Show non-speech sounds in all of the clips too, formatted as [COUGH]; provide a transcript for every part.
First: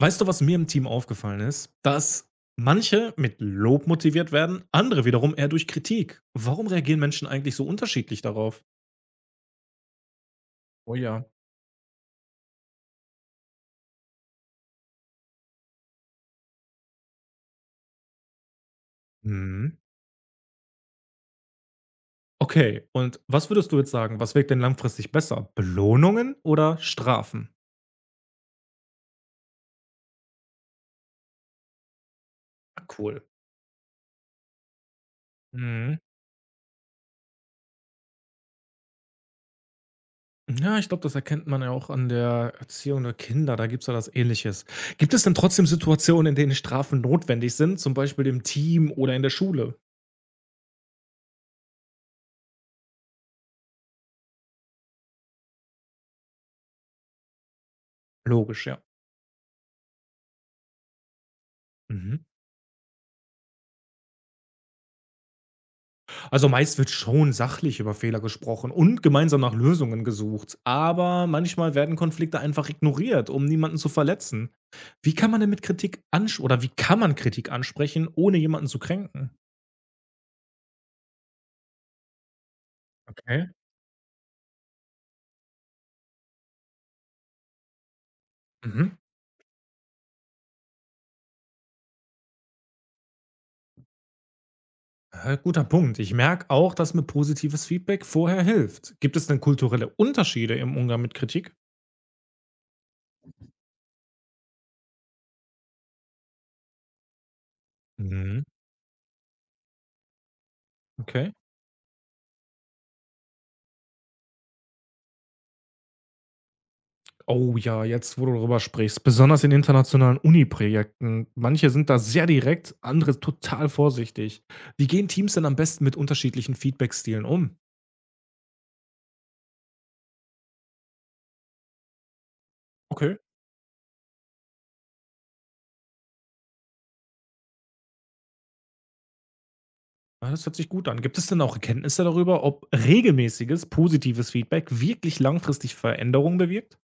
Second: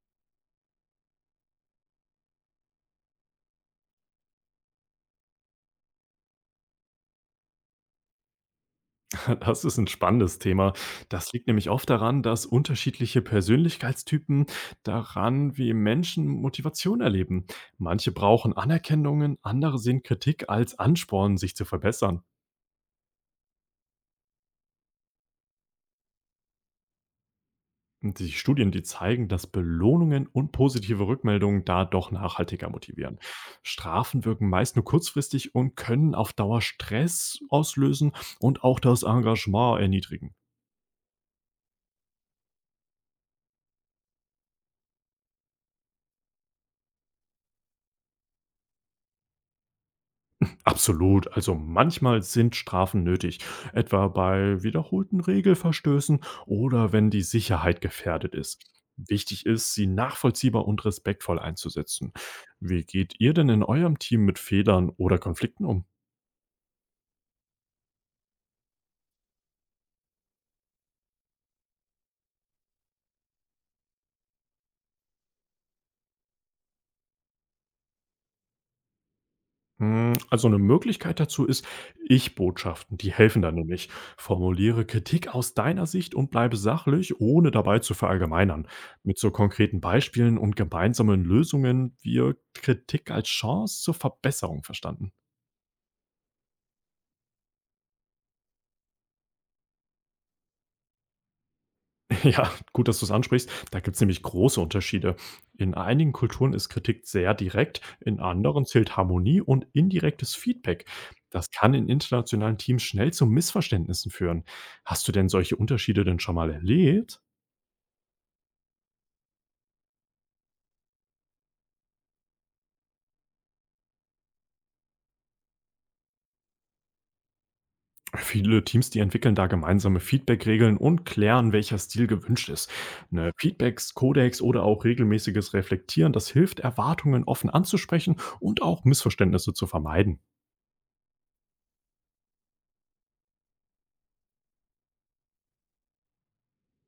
Weißt du, was mir im Team aufgefallen ist? Dass manche mit Lob motiviert werden, andere wiederum eher durch Kritik. Warum reagieren Menschen eigentlich so unterschiedlich darauf? Das ist ein spannendes Thema. Oh ja. Das liegt nämlich oft daran, dass unterschiedliche Persönlichkeitstypen daran, wie Menschen Motivation erleben. Manche brauchen Anerkennungen, Mhm. andere sehen Kritik als Ansporn, sich zu verbessern. Okay, und was würdest du jetzt sagen? Was wirkt denn langfristig besser? Belohnungen oder Strafen? Und die Studien, die zeigen, dass Belohnungen und positive Rückmeldungen da doch nachhaltiger Ah, motivieren. cool. Strafen wirken meist nur kurzfristig und Mhm. können auf Dauer Stress auslösen und auch das Engagement erniedrigen. Ja, ich glaube, das erkennt man ja auch an der Erziehung der Kinder. Da gibt es ja das Ähnliches. Gibt es denn trotzdem Situationen, in denen Strafen notwendig sind? Zum Beispiel im Team oder in der Schule? Absolut. Also manchmal sind Strafen nötig, etwa bei wiederholten Regelverstößen oder wenn die Sicherheit gefährdet ist. Logisch, ja. Wichtig ist, sie nachvollziehbar und respektvoll einzusetzen. Mhm. Wie geht ihr denn in eurem Team mit Fehlern oder Konflikten um? Also meist wird schon sachlich über Fehler gesprochen und gemeinsam nach Lösungen gesucht, aber manchmal werden Konflikte einfach ignoriert, um niemanden zu verletzen. Wie kann man denn mit Kritik ansch Oder wie kann man Kritik ansprechen, ohne jemanden zu kränken? Hm, also eine Möglichkeit dazu ist Ich-Botschaften, die helfen Okay. dann nämlich. Formuliere Kritik aus deiner Sicht und bleibe sachlich, ohne dabei zu verallgemeinern. Mhm. Mit so konkreten Beispielen und gemeinsamen Lösungen wird Kritik als Chance zur Verbesserung verstanden. Guter Punkt. Ich merke auch, dass mir positives Feedback vorher hilft. Gibt es denn kulturelle Unterschiede im Umgang mit Kritik? [LAUGHS] Ja, gut, dass du es ansprichst. Da gibt es nämlich große Unterschiede. In einigen Kulturen ist Kritik sehr direkt, in Mhm. anderen zählt Harmonie und indirektes Feedback. Okay. Das kann in internationalen Teams schnell zu Missverständnissen führen. Hast du denn solche Unterschiede denn schon mal erlebt? Oh ja, jetzt, wo du darüber sprichst, besonders in internationalen Uni-Projekten. Manche sind da sehr direkt, andere total vorsichtig. Wie gehen Teams denn am besten mit unterschiedlichen Feedback-Stilen um? Viele Teams, die entwickeln da gemeinsame Feedback-Regeln und klären, welcher Stil gewünscht ist. Okay, Eine Feedbacks, Codex oder auch regelmäßiges Reflektieren, das hilft, Erwartungen offen anzusprechen und auch Missverständnisse zu vermeiden. ja, das hört sich gut an. Gibt es denn auch Erkenntnisse darüber, ob regelmäßiges, positives Feedback wirklich langfristig Veränderungen bewirkt?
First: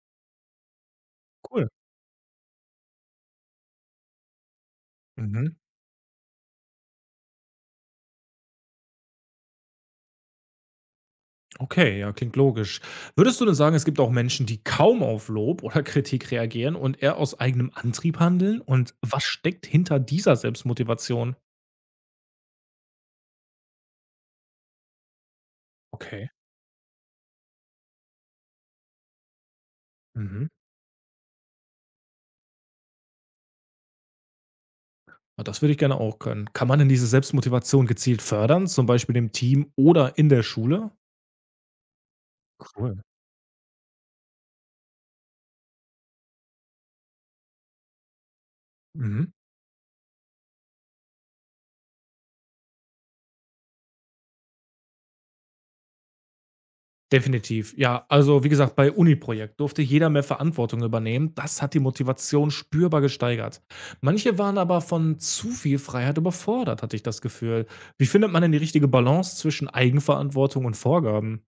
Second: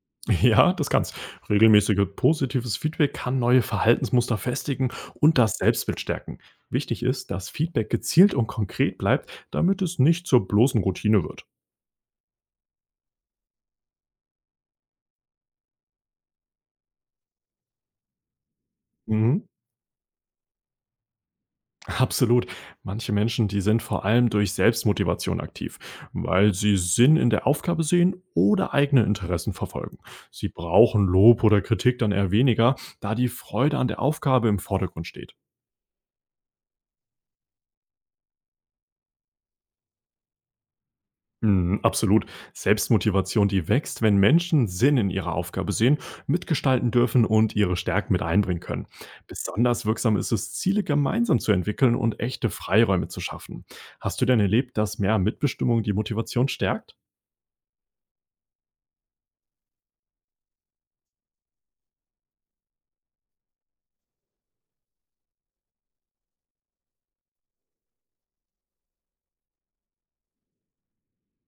Ja, das kann's. Cool. Regelmäßige positives Feedback kann neue Verhaltensmuster festigen und Mhm. das Selbstbild stärken. Wichtig ist, dass Feedback gezielt und konkret bleibt, damit es nicht zur bloßen Routine wird. Okay, ja, klingt logisch. Würdest du denn sagen, es gibt auch Menschen, die kaum auf Lob oder Kritik reagieren und eher aus eigenem Antrieb handeln? Und was Mhm. steckt hinter dieser Selbstmotivation? Absolut. Manche Menschen, die sind vor allem durch Selbstmotivation aktiv, Okay. weil sie Sinn in der Aufgabe sehen oder eigene Interessen verfolgen. Mhm. Sie brauchen Lob oder Kritik dann eher weniger, da die Freude an der Aufgabe im Vordergrund steht. Ah, das würde ich gerne auch können. Kann man denn diese Selbstmotivation gezielt fördern, zum Beispiel im Team oder in der Schule? Mhm, absolut. Cool. Selbstmotivation, die wächst, wenn Menschen Sinn in ihrer Aufgabe sehen, mitgestalten dürfen und ihre Stärken mit einbringen können. Mhm. Besonders wirksam ist es, Ziele gemeinsam zu entwickeln und echte Freiräume zu schaffen. Hast du denn erlebt, dass mehr Mitbestimmung die Motivation stärkt? Definitiv. Ja, also wie gesagt, bei Uni-Projekt durfte jeder mehr Verantwortung übernehmen. Das hat die Motivation spürbar gesteigert. Manche waren aber von zu viel Freiheit überfordert, hatte ich das Gefühl. Wie findet man denn die richtige Balance zwischen Eigenverantwortung und Vorgaben?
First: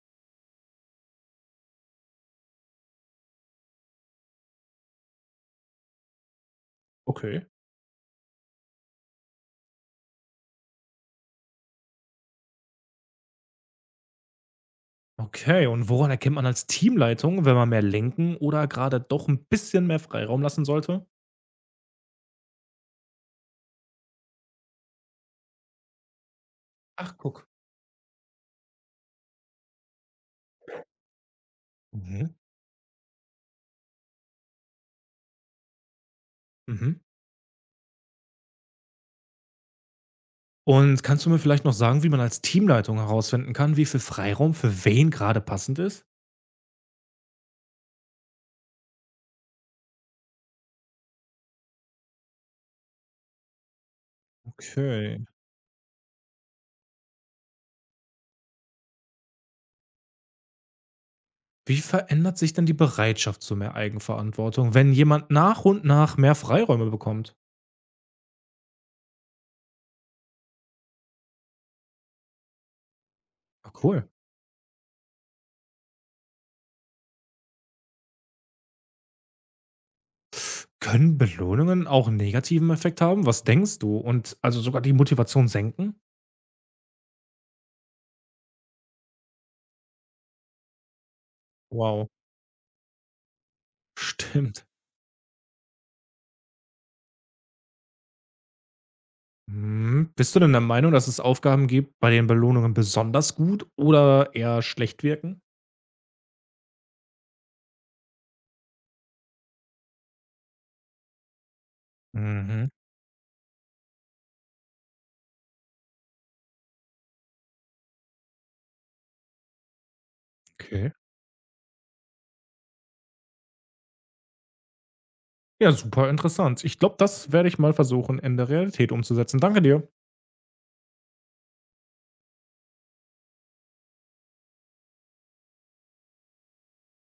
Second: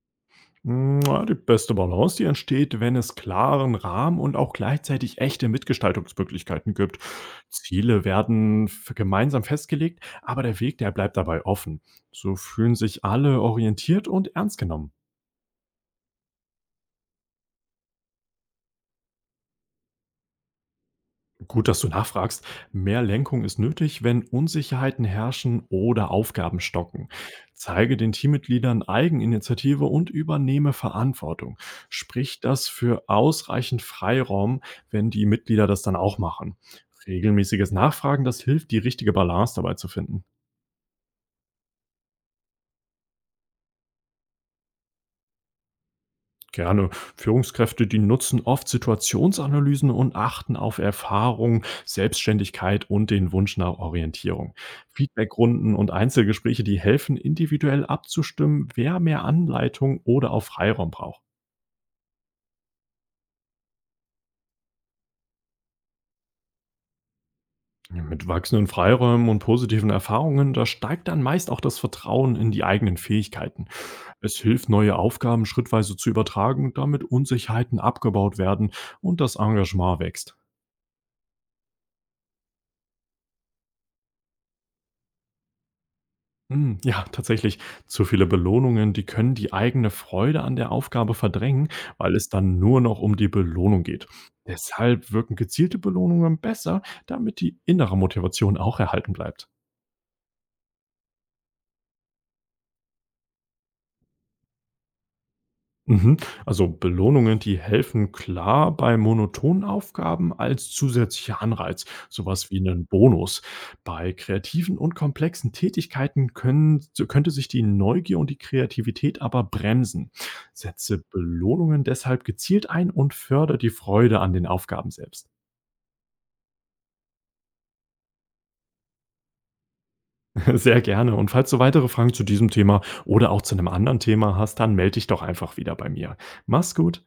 Na, die beste Balance, die entsteht, wenn es klaren Rahmen und auch gleichzeitig echte Mitgestaltungsmöglichkeiten gibt. Okay. Ziele werden gemeinsam festgelegt, aber der Weg, der bleibt dabei offen. So fühlen sich alle orientiert und ernst genommen. Okay, und woran erkennt man als Teamleitung, wenn man mehr lenken oder gerade doch ein bisschen mehr Freiraum lassen sollte? Gut, dass du nachfragst. Mehr Lenkung ist nötig, wenn Unsicherheiten herrschen oder Aufgaben stocken. Ach, guck. Zeige den Teammitgliedern Eigeninitiative und übernehme Verantwortung. Mhm. Sprich das für ausreichend Freiraum, wenn die Mitglieder das dann auch machen. Mhm. Regelmäßiges Nachfragen, das hilft, die richtige Balance dabei zu finden. Und kannst du mir vielleicht noch sagen, wie man als Teamleitung herausfinden kann, wie viel Freiraum für wen gerade passend ist? Gerne. Führungskräfte, die nutzen oft Situationsanalysen und achten auf Erfahrung, Selbstständigkeit und den Wunsch nach Orientierung. Okay. Feedbackrunden und Einzelgespräche, die helfen, individuell abzustimmen, wer mehr Anleitung oder auch Freiraum braucht. Wie verändert sich denn die Bereitschaft zu mehr Eigenverantwortung, wenn jemand nach und nach mehr Freiräume bekommt? Ja, mit wachsenden Freiräumen und positiven Erfahrungen, da steigt dann meist auch das Vertrauen in die eigenen Fähigkeiten. Ah, cool. Es hilft, neue Aufgaben schrittweise zu übertragen, damit Unsicherheiten abgebaut werden und das Engagement wächst. Können Belohnungen auch einen negativen Effekt haben? Was denkst du? Und also sogar die Motivation senken? Hm, ja, tatsächlich. Zu viele Belohnungen, die können die eigene Freude an der Aufgabe verdrängen, Wow. weil es dann nur noch um die Belohnung geht. Stimmt. Deshalb wirken gezielte Belohnungen besser, damit die innere Motivation auch erhalten bleibt. Hm, bist du denn der Meinung, dass es Aufgaben gibt, bei denen Belohnungen besonders gut oder eher schlecht wirken? Mhm. Also Belohnungen, die helfen klar bei monotonen Aufgaben als zusätzlicher Anreiz, sowas wie Mhm. einen Bonus. Bei kreativen und komplexen Tätigkeiten können, so könnte sich die Neugier und die Kreativität aber bremsen. Okay. Setze Belohnungen deshalb gezielt ein und fördere die Freude an den Aufgaben selbst. Ja, super interessant. Ich glaube, das werde ich mal versuchen, in der Realität umzusetzen. Danke dir. [LAUGHS] Sehr gerne. Und falls du weitere Fragen zu diesem Thema oder auch zu einem anderen Thema hast, dann melde dich doch einfach wieder bei mir. Mach's gut.